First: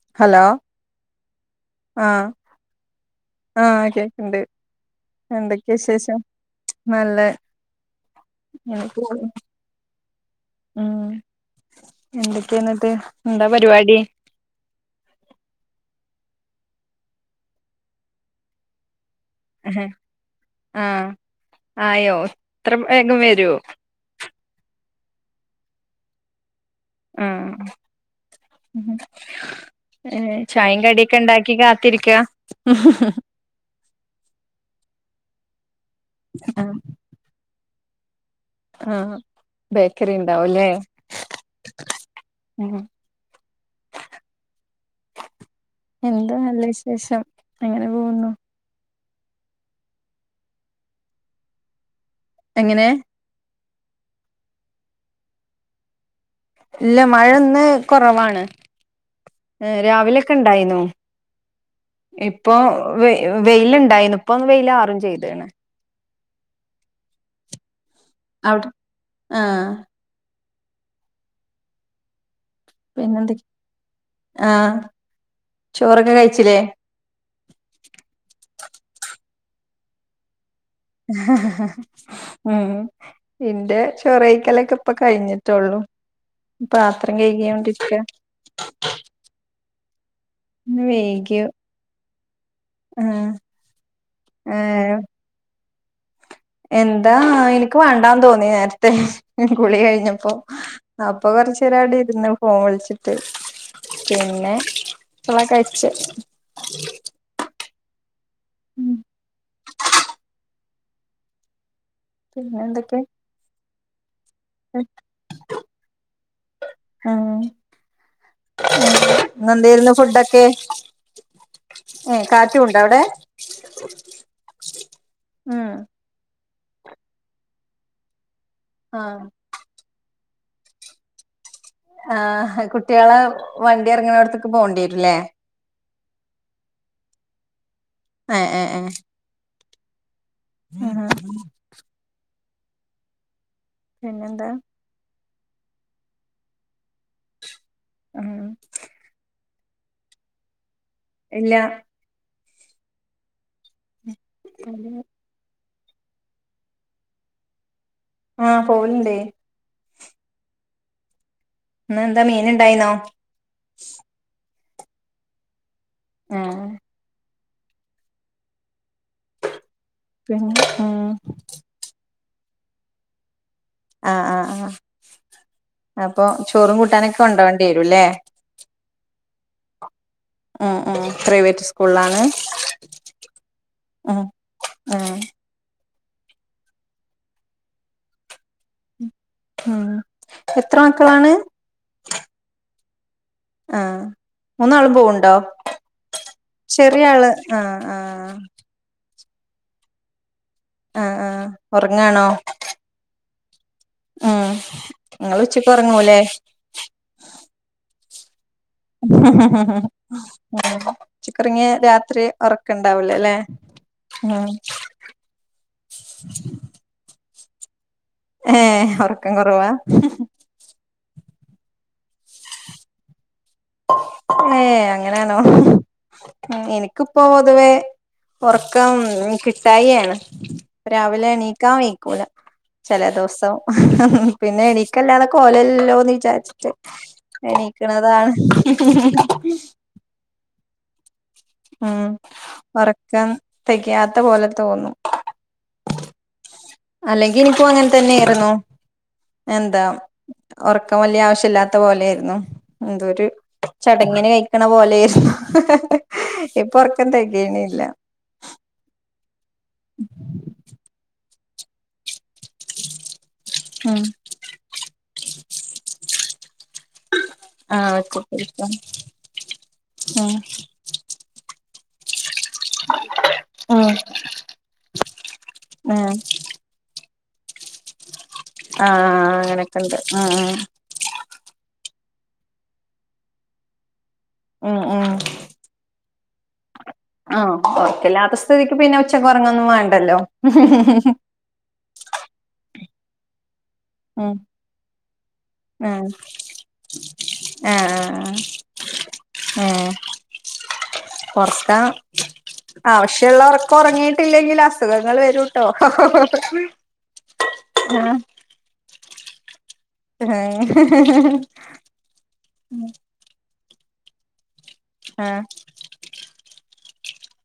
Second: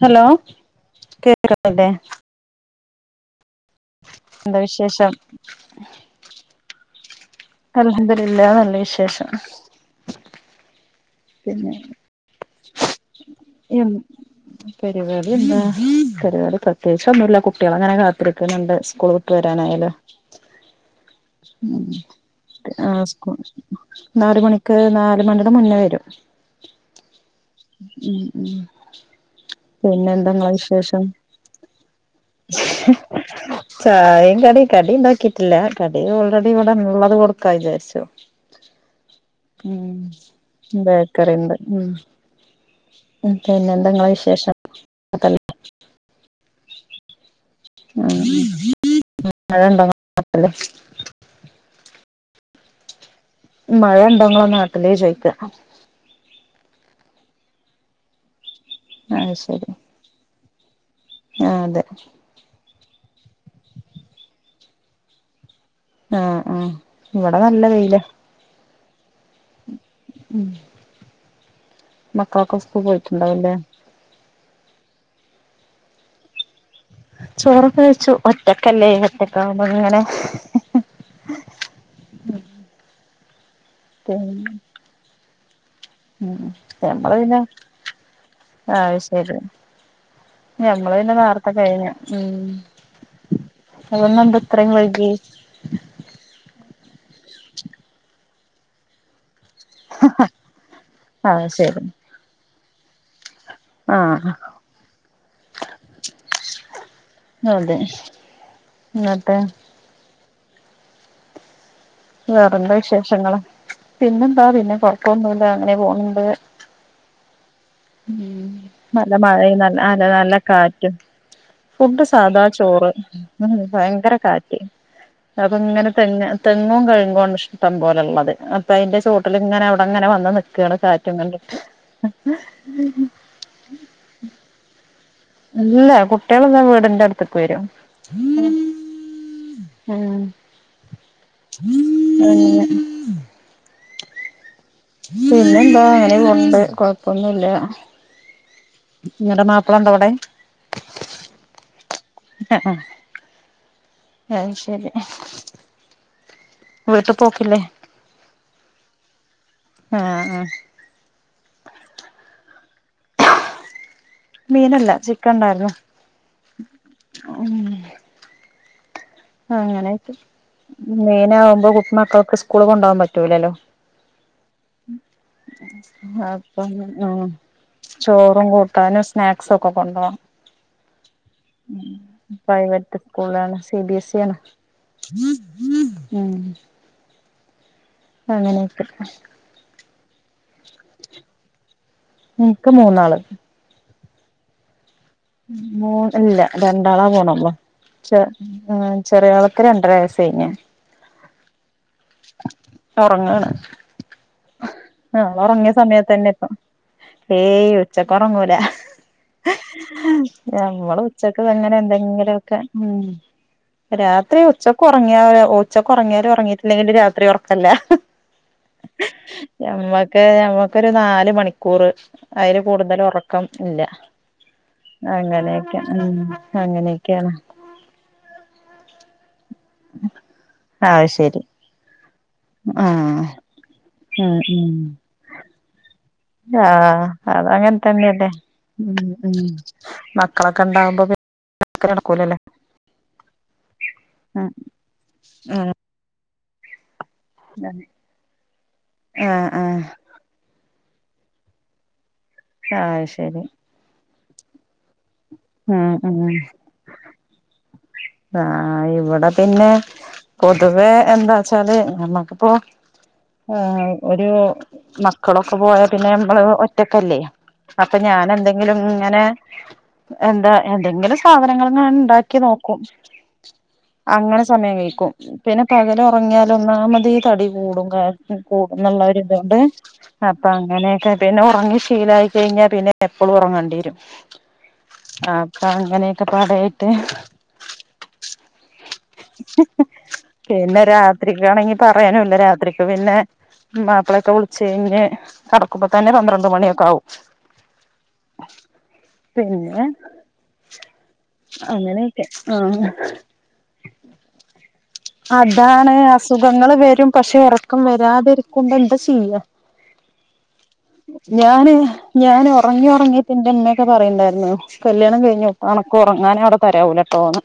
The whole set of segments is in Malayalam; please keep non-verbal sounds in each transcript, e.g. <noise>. ഹലോ കേക്കുന്നില്ലേ ആഹ് ആഹ് കേക്ക്ണ്ട് വിശേഷം എന്തൊക്കെ വിശേഷം? നല്ല അലഹംദിലിള്ള നല്ല വിശേഷം ഉം പിന്നെ എന്തൊക്കെയാ എന്നിട്ട് എന്താ എന് പരിപാടി പരുവാടി എന്താ പരുവാടി പ്രത്യേച്ചൊന്നൂല്ല കുട്ടികളങ്ങനെ കാത്തിരിക്കന്നുണ്ട് സ്കൂൾ- വരാനായാലോ ആഹ് ആയോ ഇത്ര ആഹ് വേഗം ഇസ്കു വരുവോ നാല്മണിക്ക് നാല്മണിടെ മുന്നേ വരും ഉം പിന്നെ എന്താങ്ങളെ ചായും വിശേഷം കടിയൊക്കെ ഇണ്ടാക്കി കാത്തിരിക്ക ല്ലാ കടി ഓൾറെഡി ഇവിടെള്ളത് കൊടു കൈതര്ച്ചൊ ആഹ് ബേക്കറി ഉണ്ടാവുംല്ലേ ഉം ബേക്കറിണ്ട്. ഉം പിന്നെ എന്താ നിങ്ങളെ വിശേഷം എന്താ നല്ല വിശേഷം അങ്ങനെ പോകുന്നു മഴയുണ്ടോ നിങ്ങളെ നാട്ടില് എങ്ങനേ മഴയുണ്ടോ നിങ്ങളെനാട്ടില് ചോയ്ക്കാ ഇല്ല മഴ ഇന്ന് കൊറവാണ് ആഹ് ശരി ഒക്കെ ഉണ്ടായ്നു ആ അതെ ഇപ്പൊ വെ വെയിലുണ്ടായിനു ഇപ്പം വെയിലാറും ചെയ്താണ് ആഹ് ആഹ് ഇവിടെ നല്ല വെയില ആഹ് ഉം മ് കളൊക്കെ പിന്നെന്തൊ സ്കൂള്പോയിട്ടുണ്ടാവ് ല്ലേ ആഹ് ചോറൊക്കെ കഴിച്ചിലേ ചോറോക്കെ വെച്ചു ഒറ്റക്കല്ലേ ഒറ്റക്കാവുമ്പൊ ഇങ്ങനെ ഉം ഇന്റെ ചൊറ് പിന്നെ കഴിക്കലൊക്കെ ഇപ്പൊ കഴിഞ്ഞിട്ടെള്ളൂ ഉം പാത്രം ഞമ്മള് പിന്നെ കഴകിയൊണ്ടിരിക്ക അത് ശരി ഇന്ന് ഞമ്മള് പിന്നെ വേകിയൊ നേർത്തെ കഴിഞ്ഞു ഉം ഇന്ന് എന്താ ഇത്രയും ഏഹ് വൈകിയേ നേര്ത്തെ കുളികഴിഞ്ഞപ്പൊ അപ്പൊ അത് ശരി കൊറച്ചേരവിടെ ഇരുന്നു ഫോവിളിച്ചു ഇട്ട് ആഹ് കഴിച്ചെ അതെ ഇന്നട് ഉം ഇന്നട്ട് പിന്നെ വേറെന്താ എന്തൊക്കെ വിശേഷങ്ങള് പിന്നെന്താ പിന്നെ കൊറപ്പൊന്നൂല്ല അങ്ങനെ പോണ് ഇണ്ട് ആഹ് ഉം നല്ല മഴ ന ഇന്നെന്തേര്ന്നു നല്ല നല്ല ഫുഡൊക്കെ കാറ്റും ഫുഡ്ഡ് ഏഹ് സാധാ കാറ്റുണ്ടോ ചോറ് അവിടെ? ഭയങ്കര കാറ്റ് അപ്പൊ ഉം ഇങ്ങനെ തന്നെ തെങ്ങും കഴുങ്ങ്വാണ് ഇഷ്ടം പോലെള്ളത് അപ്പൊ അയ്ന്റെ ആഹ് ചോട്ടില് ഇങ്ങനെ ഔടെ ഇങ്ങനെ വന്ന് നിക് ക്കാണ് കാറ്റും കണ്ട് ആഹ് കുട് ട്ട്യാളെ വണ്ടി എർങ്ണോട്ത്ക്ക് റങ്ങുന്ന ഇടത്തേക്ക് പോണ്ടിയെരും ല്ലേ അല്ല കുട്ട്യേള്ന്നാ വ്ടന്റെ അട്ത്ക്ക് വരും എ എ ഏ ഉം ഹെ ഹേ അങ്ങനെ പിന്നെ എന്താ? പിന്നെന്താ അങ്ങനെ പോണുണ്ട് കൊഴപ്പൊന്നുല്ല ആഹ് നിങ്ങളുടെ മാപ്പിള ഉണ്ടവിടെ? ഇല്ല ആഹ ആ ആഹ് ശരി. വീട്ടു പോക്കില്ലേ? ആഹ് പോവലുണ്ട്. ആഹ ആ ഇന്ന് എന്താ മീൻ ഇണ്ടായിന്നോ? മീനല്ല ചിക്കൻ ഉണ്ടായിരുന്നു. ആഹ ഉം ആ അങ്ങനെ പിന്നെ ഉം മീൻ ആവുമ്പോ കൊച്ചു മക്കൾക്കെ സ്കൂളിൽ കൊണ്ടാവാൻ പറ്റില്ലല്ലോ? ആഹ് ആഹ് ആഹ് അപ്പൊ അപ്പം ചോറും കൂട്ടാനൊക്കെ കൊണ്ടോവേണ്ടി വരൂല്ലേ ചോറും കൂട്ടാനും സ്നാക്സ് ഒക്കെ കൊണ്ടു പോണം. ഉം ഉം പ്രൈവറ്റ് സ്കൂളാണ്. പ്രൈവറ്റ് സ്കൂളാണ് <inaudible> ഉം അങ്ങനൊക്കെ ഉം എത്ര മക്കളാണ് എനിക്ക് മൂന്നാള് ആ മൂന്നാളും പോവ് പോണ് ഇല്ല രണ്ടാളാ ആള് പോണൊള്ളു ആഹ് ചെ ആഹ് ആ ചെറിയാൾക്ക് രണ്ടര വയസ്സ് കഴിഞ്ഞ് ആ ആ ഒറങ്ങാണോ ആ ഓൾ ഒറങ്ങിയ ഉച്ചക്ക് ഉറങ്ങൂലേ സമയത്തെന്നെ ഇപ്പ ഏയ് ഉച്ചക്ക് ഒറങ്ങുലാ ഉം നമ്മള് ഉച്ചക്ക് ഉച്ചക്കുറങ്ങിയ അങ്ങനെ രാത്രി എന്തെങ്കിലുമൊക്കെ ഉം ഉറക്കണ്ടാവൂല ല്ലേ രാത്രി ഉം ഉച്ചക്ക് ഉറങ്ങിയ ഉച്ചക്ക് ഉറങ്ങിയാലോ ഉറങ്ങിയിട്ടില്ലെങ്കി രാ ത്രി ഉറക്കല്ല. ഏ ഒറക്കം കുറവാ ഒരു നാല് മണിക്കൂറ് അയില് കൂടുതല് ഒറ ക്കം ഇല്ല ഏ അങ്ങനെയണോ അങ്ങനെയൊക്കെ ഉം എനിക്കിപ്പോ അങ്ങനെയൊക്കെയാണ് പൊതുവേ ഉറക്കം കി ട്ടായെ ആണ് ആണ് അത് രാവിലെ ശരി എണീക്കാ വൈ ക്കൂല ചില ആഹ് ദിവസം ഉം പിന്നെ ഉം എനിക്കല്ലാതെ കോല ഇ ല്ലല്ലോ ന്ന് വിചാരിച്ചിട്ട് ആഹ് അതങ്ങനെ തന്നെയല്ലേ എണീക്കണതാണ്. ഉം ഉം മക്കള ക്കണ്ടാവുമ്പോ പി ഉം ഉറക്കം തികയാത്ത പോലെ ഉം തോന്നും ഉം അല്ലെങ്കിൽ ഇനിപ്പോ അങ്ങനെ തന്നെയാരുന്നു ആഹ് ആഹ് എന്താ ഒറക്ക ക്കം വലിയ ആവശ്യല്ലാത്ത പോലെയാര് ന്നു അത് ഇതൊരു ശരി ച എങ്ങനെ കഴിക്കണ പോലെ ഉം ഉം ഇപ്പൊ ഉർക്കം തികയണില്ല ആഹ് ഇവിടെ പിന്നെ പൊതുവെ എന്താ ച്ചാല് നമ്മക്ക് അപ്പൊ ഉം ഒരു മക്കളൊക്കെ പോയാ പിന്നെ നമ്മള് ഒറ്റക്കല്ലേ ആഹ് അപ്പൊ ഞാൻ ഒറ്റക്കിരിക്കാ എന്തെങ്കിലും ഇങ്ങനെ എന്താ എന്തെങ്കിലും സാധനങ്ങൾ ഞാൻ ഉണ്ടാക്കി നോക്കും. ഉം ഉം അങ്ങനെ സമയം കഴിക്കും പിന്നെ പകല് ആഹ് ഉറങ്ങിയാല് ഒന്നാമ ത് തടി കൂടും കാ കൂടുന്നുള്ളവര് ഇതുകൊണ്ട് അങ്ങനൊക്കെ ഉണ്ട് ഉം അപ്പൊ ഉം അങ്ങനെയൊക്കെ പിന്നെ ഉറങ്ങി ശീലായി കഴിഞ്ഞാ പിന്നെ എപ്പോളും ഉറങ്ങേണ്ടി വരും ഉം ഉം അപ്പൊ അങ്ങനെയൊക്കെ പാടായിട്ട് ആഹ് ഉറക്കല്ലാത്ത സ്ഥിതിക്ക് പിന്നെ ഉച്ചക്ക് ഉറങ്ങൊന്നും വേണ്ടല്ലോ പിന്നെ രാത്രിക്കാണെങ്കി പറയാനില്ല രാത്രി പിന്നെ മാപ്ല ഒക്കെ ഉം വുള്ച്ചിന്നെ കടക്കുമ്പെ തന്നെ ആഹ് പന്ത്രണ്ട് മണിയൊക്കെ ആവും ആഹ് പിന്നെ ആഹ് ഉറക്കം അങ്ങനെ ഒക്കെ ആഹ് ആവശ്യമുള്ള ഉറക്കം ഉറങ്ങിയിട്ടില്ലെങ്കിൽ അസുഖങ്ങൾ വരൂട്ടോ അതാണ് അസുഖങ്ങള് വെരും പക്ഷെ ഒറക്കം വരാതിരിക്കുമ്പ എന്താ ചെയ്യാ ആഹ് ഞാന് ഞാന് ഒറങ്ങി ഒറങ്ങിയപ്പെ ന്റെമ്മെ ഒക്കെ പറയണ്ടായിര്ന്നു. കല്ല്യാണം ആഹ് കഴിഞ്ഞോ, അനക്ക് ഉറങ്ങാന് അവിട തെരാവൂലെ തോന്ന്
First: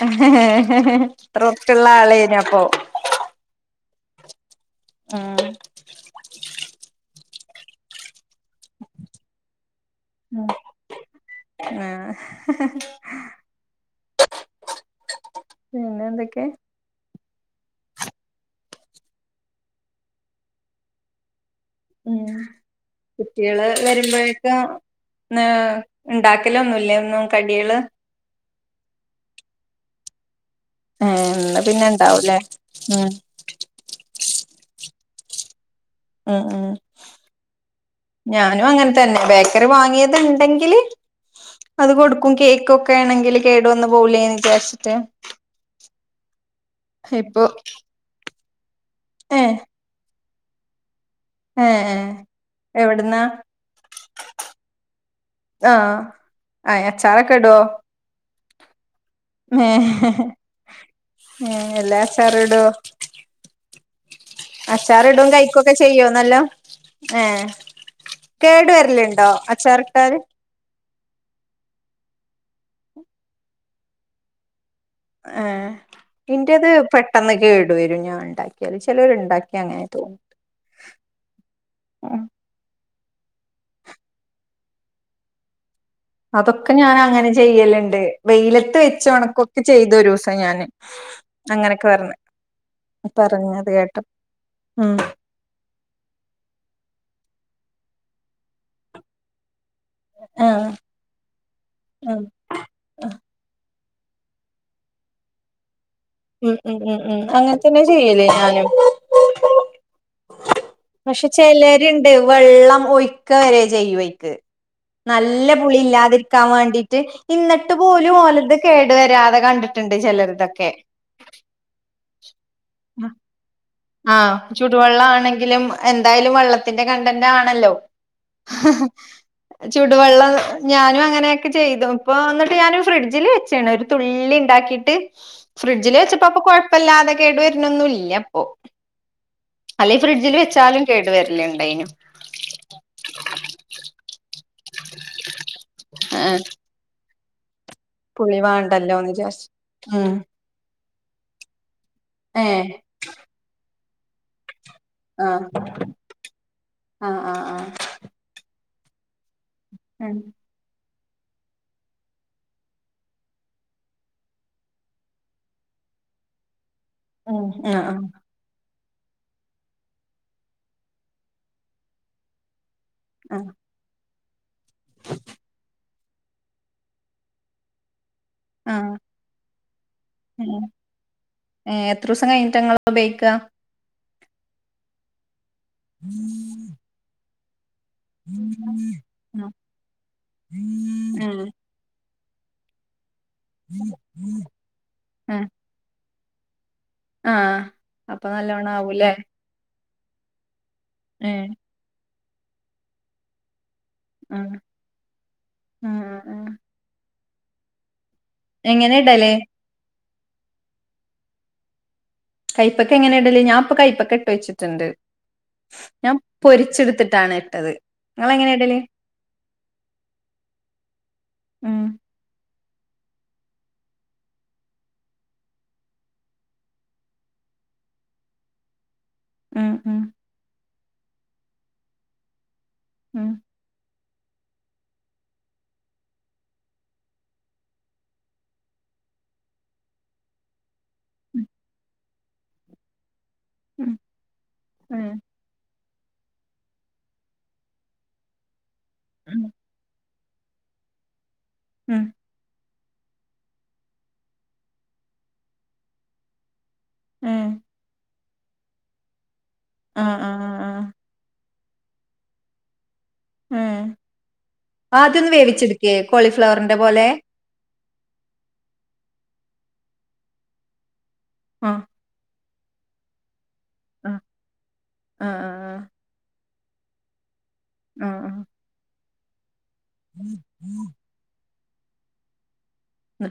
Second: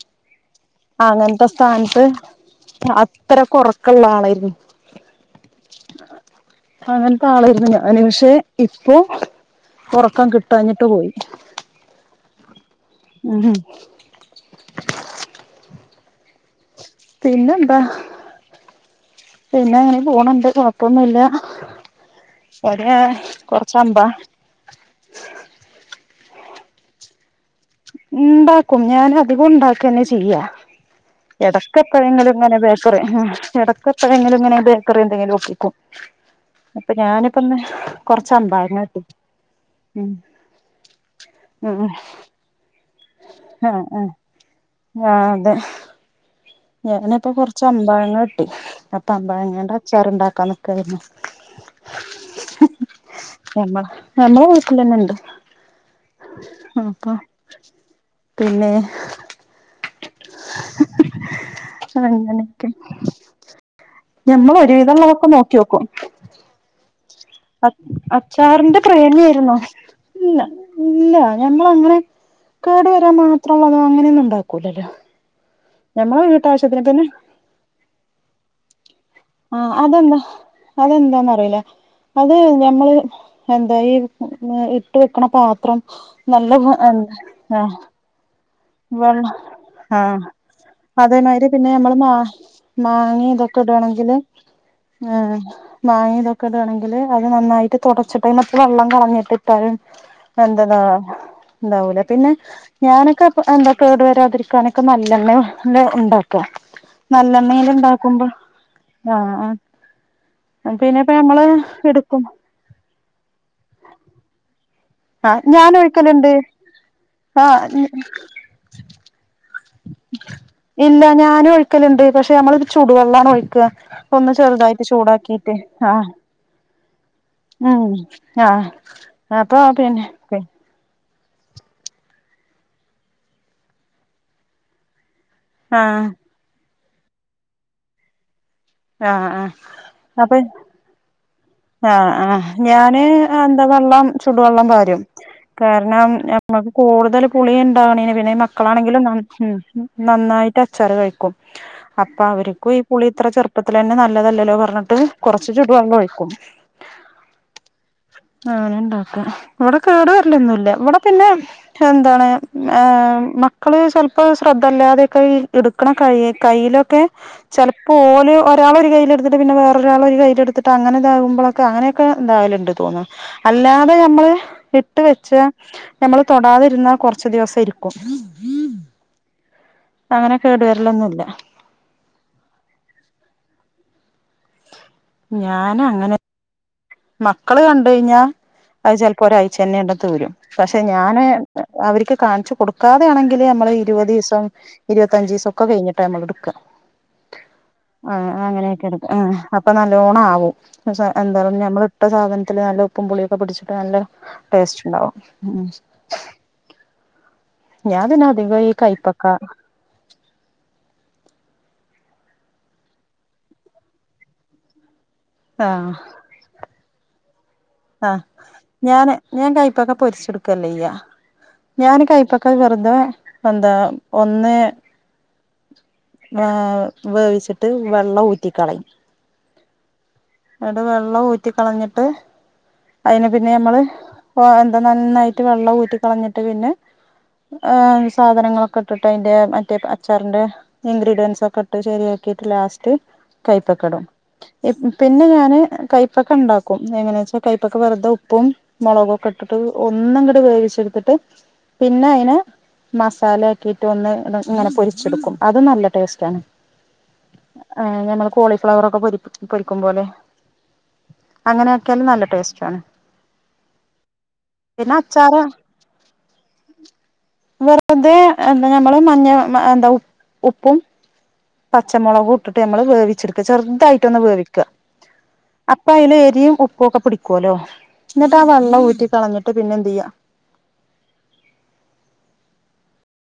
ഹ് ഹ് ഹ് ഹ് റുക്ക്ള്ള ആളേനി അപ്പൊ ക്ക്ള്ള ആളേയിരുന്നു. ആഹ് ത്താളായിര്ന്നു ഞാന്. പക്ഷെ, ഇപ്പൊ ഒറക്കം കിട്ടാഞ്ഞിട്ട് പോയി. ആഹ് ഉം പിന്നെ എന്തെക്കെ? പിന്നെന്താ പിന്നെ അങ്ങനെ പോണിണ്ട്. കൊ ഴപ്പൊന്നുല്ല. ഉം കുട്ടിള് വരുമ്പോഴേക്ക നാ ഇണ്ടാക്കലൊന്നുല്ലേ ഒന്നും കടിള് ഇണ്ടാക്കും. ഞാൻ അധികം ഇണ്ടാക്ക്ന്നെ ചെയ്യാ. ഏഹ് ഇന്ന് പിന്നെ എടക്കെപ്പെയെങ്കിലും ഇണ്ടാവൂലേ ഇങ്ങനെ ബേക്കറി ഉം ഹ് എടക്കെപ്പെയെങ്കിലും ഇങ്ങനെ ബേ <unintelligible> എന്തെങ്കിലും ഒപ്പിക്കും മ്ഹ് മ്ഹ് അപ്പൊ ഞാനിപ്പന്ന് കൊറച്ച് ഞാനും അമ്പാഴങ്ങ അങ്ങനെ കിട്ടി തന്നെ ബേക്കറി ഉം വാങ്ങിയത് ഇണ്ടെങ്കില് ഉം അത് കൊടുക്കും കേക്ക് ഒക് <unintelligible> കേടു ആഹ് വന്ന് ആഹ് പോവൂലേന്ന് വിചാരിച്ചിട്ട് ആഹ് അതെ ഞാനിപ്പോ ഇപ്പൊ കൊറച്ച് അമ്പഴങ്ങ അപ്പ ഏഹ് അമ്പാഴങ്ങേൻ്റെ അച്ചാറ്ണ്ടാ <unintelligible> ഏഹ് ഏഹ് എവിടുന്നാ ഞമ്മ ഞമ്മളെ വീട്ടിലന്നെ ഇണ്ട് ആഹ് ആ അപ്പൊ അച്ചാറൊക്കെ ഇടുവോ പിന്നെ ഏഹ് ഏഹ് എല്ലാ അച്ചാറിടോ അങ്ങനെയൊക്കെ ഞമ്മൾ ഒരു വിധള്ളതൊക്കെ നോക്കി നോക്കും നല്ലോ ഏഹ് അച്ച് കേടു അച്ചാറിന്റെ വരലുണ്ടോ പ്രേമിയായിരുന്നോ അച്ചാറിട്ടാല് ഇല്ല ഇല്ല ഞങ്ങൾ അങ്ങനെ കേടു വരാൻ മാത്രള്ളത അങ്ങനെയൊന്നും ഉണ്ടാക്കൂലല്ലോ ആ ഞമ്മളെ ഇൻ്റത് വീട്ടാവശ്യത്തിന് പിന്നെ പെട്ടെന്ന് കേടുവരും ഞാൻ ഇണ്ടാക്കിയാല് <unintelligible> ആ ചിലരുണ്ടാക്കിയാൽ അങ്ങനെ തോന്ന അതെന്താ അതെന്താന്നറിയില്ല ഉ അത് ഞമ്മള് എന്താ ഈ ഇട്ട് വെക്കണ പാത്രം നല്ല അതൊക്കെ ഞാൻ അങ്ങനെ ചെയ്യലുണ്ട് വെയില ആഹ <unintelligible> അതേ മാതിരി പിന്നെ അങ്ങനൊക്കെ നമ്മള് മാ പറഞ്ഞ് മാങ്ങി ഇതൊക്കെ പറഞ്ഞത് കേട്ടു ഇടേണെങ്കില് ഉം ആ മാങ്ങി ഇതൊക്കെ ഇടണെങ്കില് അ നന്നായി തുടച്ചിട്ടെ <unintelligible> മറ്റ വെള്ളം കളഞ്ഞിട്ടിട്ടാലും ആഹ് എന്തന്നാ <unintelligible> എന്താവൂല ആഹ് പിന്നെ ആഹ് ഞാനൊക്കെ.... അഹ് എന്താ കേടു വരാതിരിക്കാനൊക്കെ നല്ലെണ്ണ നല്ല ഉം ഉ ഉം ഉ അങ്ങൻത്തന്നെ ചെയ്യല് ഉണ്ടാക്കുമ്പോ ഞാനും ആഹ് പിന്നെപ്പ പക്ഷെ നമ്മള് ചിലരുണ്ട് എടുക്കും വെള്ളം ഒഴി ക്ക വരെ ചെയ്യും അയ്ക്ക് ആഹ് നല്ല ഞാൻ പുളി ഒഴിക്കലുണ്ട് ഇല്ലാതിരിക്കാൻ വേണ്ടിട്ട് ഇന്നിട്ട് ആഹ് പോലും ഓലത് കേടു വരാതെ കണ്ടിട്ടുണ്ട് ചിലർ തൊക്കെ ഇല്ല ഞാനും ഒഴിക്കലുണ്ട് പക്ഷെ നമ്മള് ചൂടുവെള്ളമാണ് ഒഴിക്കുക ഒന്ന് ആഹ ചെറുതായിട്ട് ചുടുവെള്ളം ചൂടാക്കിട്ട് ആണെങ്കിലും ആഹ് എന്തായാലും വെള്ളത്തി കണ്ടൻ്റാണല്ലോ ഉം ആഹ് അപ്പൊ പിന്നെ ചുടുവെള്ളം ഞാനു ആഹ ഇങ്ങനെയൊക്കെ ചെയ്തപ്പൊ ഇന്നട്ട് ഞാൻ ഫ്രിഡ്ജിൽ വെച്ച്ണ് ഒര് തുള്ളി ഇണ്ടാക്കിട്ട് ഫ്രിഡ്ജില് ആഹ് വെച്ചപ്പൊ അപ്പൊ കൊഴ ഇപ്പ വെല്ലാതെ കേടുവര്ണൊന്നുല്ല്യ ഒ ആഹ് ആഹ് അല്ലെ ഫ്രിഡ്ജിൽ വെച്ചാലും കേട് വെര്ൽ ഇ ആ ആ ഞാൻ എന്താ വള്ളം ചു ട് വള്ളം പാരും കാരണം ആഹ് ഞമ്മക്ക് കൂട്തെലും പ്പ കുളിയൻ പുളി <unintelligible> മക്കളാണെങ്കിലും വേണ്ടല്ലോന്ന് വിചാരിച്ച് <unintelligible> ഉം നന്നായിട്ട അച്ചാറ് കഴിക്കും അപ്പൊ ഏഹ് അവർക്കും ഈ പുളി ഇത്ര ചെറുപ്പ ത്തിലന്നെ നല്ലതല്ലോ പറഞ്ഞ ട്ട് ആഹ് കെറച്ച് ചുടു വെള്ള ഒയിക്കും ആഹ് ആഹ് ആഹ ആങ്ങനെ ഉണ്ടോ ഇവിടെ കേടു വരിലന്നുമല്ല ഇവിടെ പിന്നെ എന്താണ് ഏ മക്കള് ചെലപ്പോ ശ്രദ്ധല്ലാതെയൊക്കെ എടുക്കണ കയ്യി കയ്യിലൊക്കെ ഉം ആഹ് ചെലപ്പോ ആഹ് ഓല് ഒരാള് കയ്യില്എടുത്തിട്ട് വേറൊരാൾ ഒരു കയ്യിലെടുതിട്ട് അങ്ങന ഇതാകുമ്പോക്കെ അങ്ങനൊക്കെ ഇണ്ടാവലുണ്ടെന്ന് തോന്നുന്നുണ്ട് ആഹ് അല്ലാതെ നമ്മള് ഇട്ട് വെച്ച നമ്മള് തൊടാതിരുന്നാ കൊറച്ച് ദിവസം ഇരിക്കും ആഹ അങ്ങനെ കേടു വരലൊന്നുല്ല എത്ര ദിവസം കഴിഞ്ഞിട്ട്ങ്ങള് ഉപയോഗിക്ക ഞാന അങ്ങനെ മക്കള് ക പോകയിഞ്ഞ അത് ചെലപ്പോ ഏഹ് ഒരാഴ്ചന്നെ അങ്ങ് തീരും പക്ഷെ ഞാന് ഏഹ് അവര്ക്ക് കാണിച്ചു കൊടുക്കാം ണെങ്കില് നമ്മള് ഇരുപത് ദിവസം ഇരുപത്തഞ്ച് ദിവസ ആഹ് ഒക്കെ വരും ടൈമ എടുക്കും ആഹ് അപ്പൊ ആഹ നല്ലോണം അങ്ങനെയൊക്കെ ആവൂലേ എടുക്കും ആ അപ്പൊ ന ലോണം ആവും <unintelligible> എന്താ ഏഹ് പറ നമ്മള് അപ്പംസാധനത്തിന് നല്ല ഉപ്പും പുളയൊക്കെ പിടിച്ചു നല്ല ആഹ് ടേസ്റ്റ് ഉണ്ടാവും ആഹ് ആഹ് ഞാൻ പിന്ന അതിവൈ എങ്ങനെ കൈപ്പക്ക ഇടല് കൈ്പപ്പക്ക എങ്ങനെ ഇടല്ല് ഞാൻ നപ്പ കൈപ്പക്ക ഇട്ട് വച്ചിട്ടുണ്ട് ഞാൻ പൊരിച്ചെടുത്തിട്ടാണ് ഇട്ടത് ആഹ ഇങ്ങളെങ്ങനെ ഇടല് ഞാന് ഞാൻ കയ്പ്പക്കെ പൊരിച്ചെടുക്കല്ലേ അയ്യ ഉം ഞാന് കയ്പ്പക്ക ഒക്കെ വെറുത എന്താ ഒന്ന് ഏ വേവിച്ചിട്ട് വെള്ളം ഊറ്റിക്കളയും മ് മ് ന്ന്ട്ട് വെള്ളം ഊറ്റി കളഞ്ഞിട്ട് അയിന് ഉം പിന്നെ ഞമ്മള് പ്പോ എന്താ നന്നായ്റ്റ് വെള്ളം ഊറ്റി കളഞ്ട്ട് പിന്നെ ഏ സാധനങ്ങളൊക്കെ ഇട്ട്ട്ട് അയ്ന്റെ മറ്റേ അച്ചാറിന്റെ ഇൻഗ്രീഡിയൻസൊക്കെട്ട് ശെരിയാക്കീറ്റ് ലാസ്റ്റ് ഉം കൈപ്പക്കടും ഇപ് ഏഹ് പിന്നെ ഞാന് കൈപ് പ്പക്കണ്ടാക്കും എങ്ങനേച്ചാ കൈപ്പക്ക വെർതെ ഉപ്പും മൊളകൊക്കെട്ട്ട്ട് ഒന്നും ങ്ങട്ട് വേവിച്ചെട്ത്ത്ട്ട് ഉം പിന്നയ്നെ മസാല ആക്കിറ്റ് ഒന്ന് ഇങ്ങനെ പൊരിച്ചെട്ക്കും അതും നല്ല ടേസ്റ്റാണ്. ഏഹ് ആഹ് ഞമ്മളെ കൊ പോളിഫ്ലവറൊക്കെ പൊരിപ്പിച്ച് പൊരി ക്കും പോലെ ആഹ് ആഹ് ആഹ് ആഹ് അങ്ങനാക്യാലും നല്ല ടേസ്റ്റാണ്. ഏ ആദ്യൊന്ന് അച്ചാറ് വേവിച്ചെട്ക്കേ കോളിഫ്ലവറിന്റെ പോലെ അത് എന്താ ഞമ്മള് മഞ്ഞ എന്താ ഉ ഉപ്പും ആഹ് പച്ചമൊള ട്ട് ഞമ്മള് വേവി ആഹ് ചെറുതായിട്ടൊന്ന് വേവിക്ക ആഹ് ആഹ് അപ്പ ഐന്റെ ഈ ഉപ്പൊക്കെ ക്കൊലോ ആഹ് ആഹ് ന്ന്ട്ടാ വെള്ളം ഊറ്റി കള <unintelligible> <inaudible> ആഹ്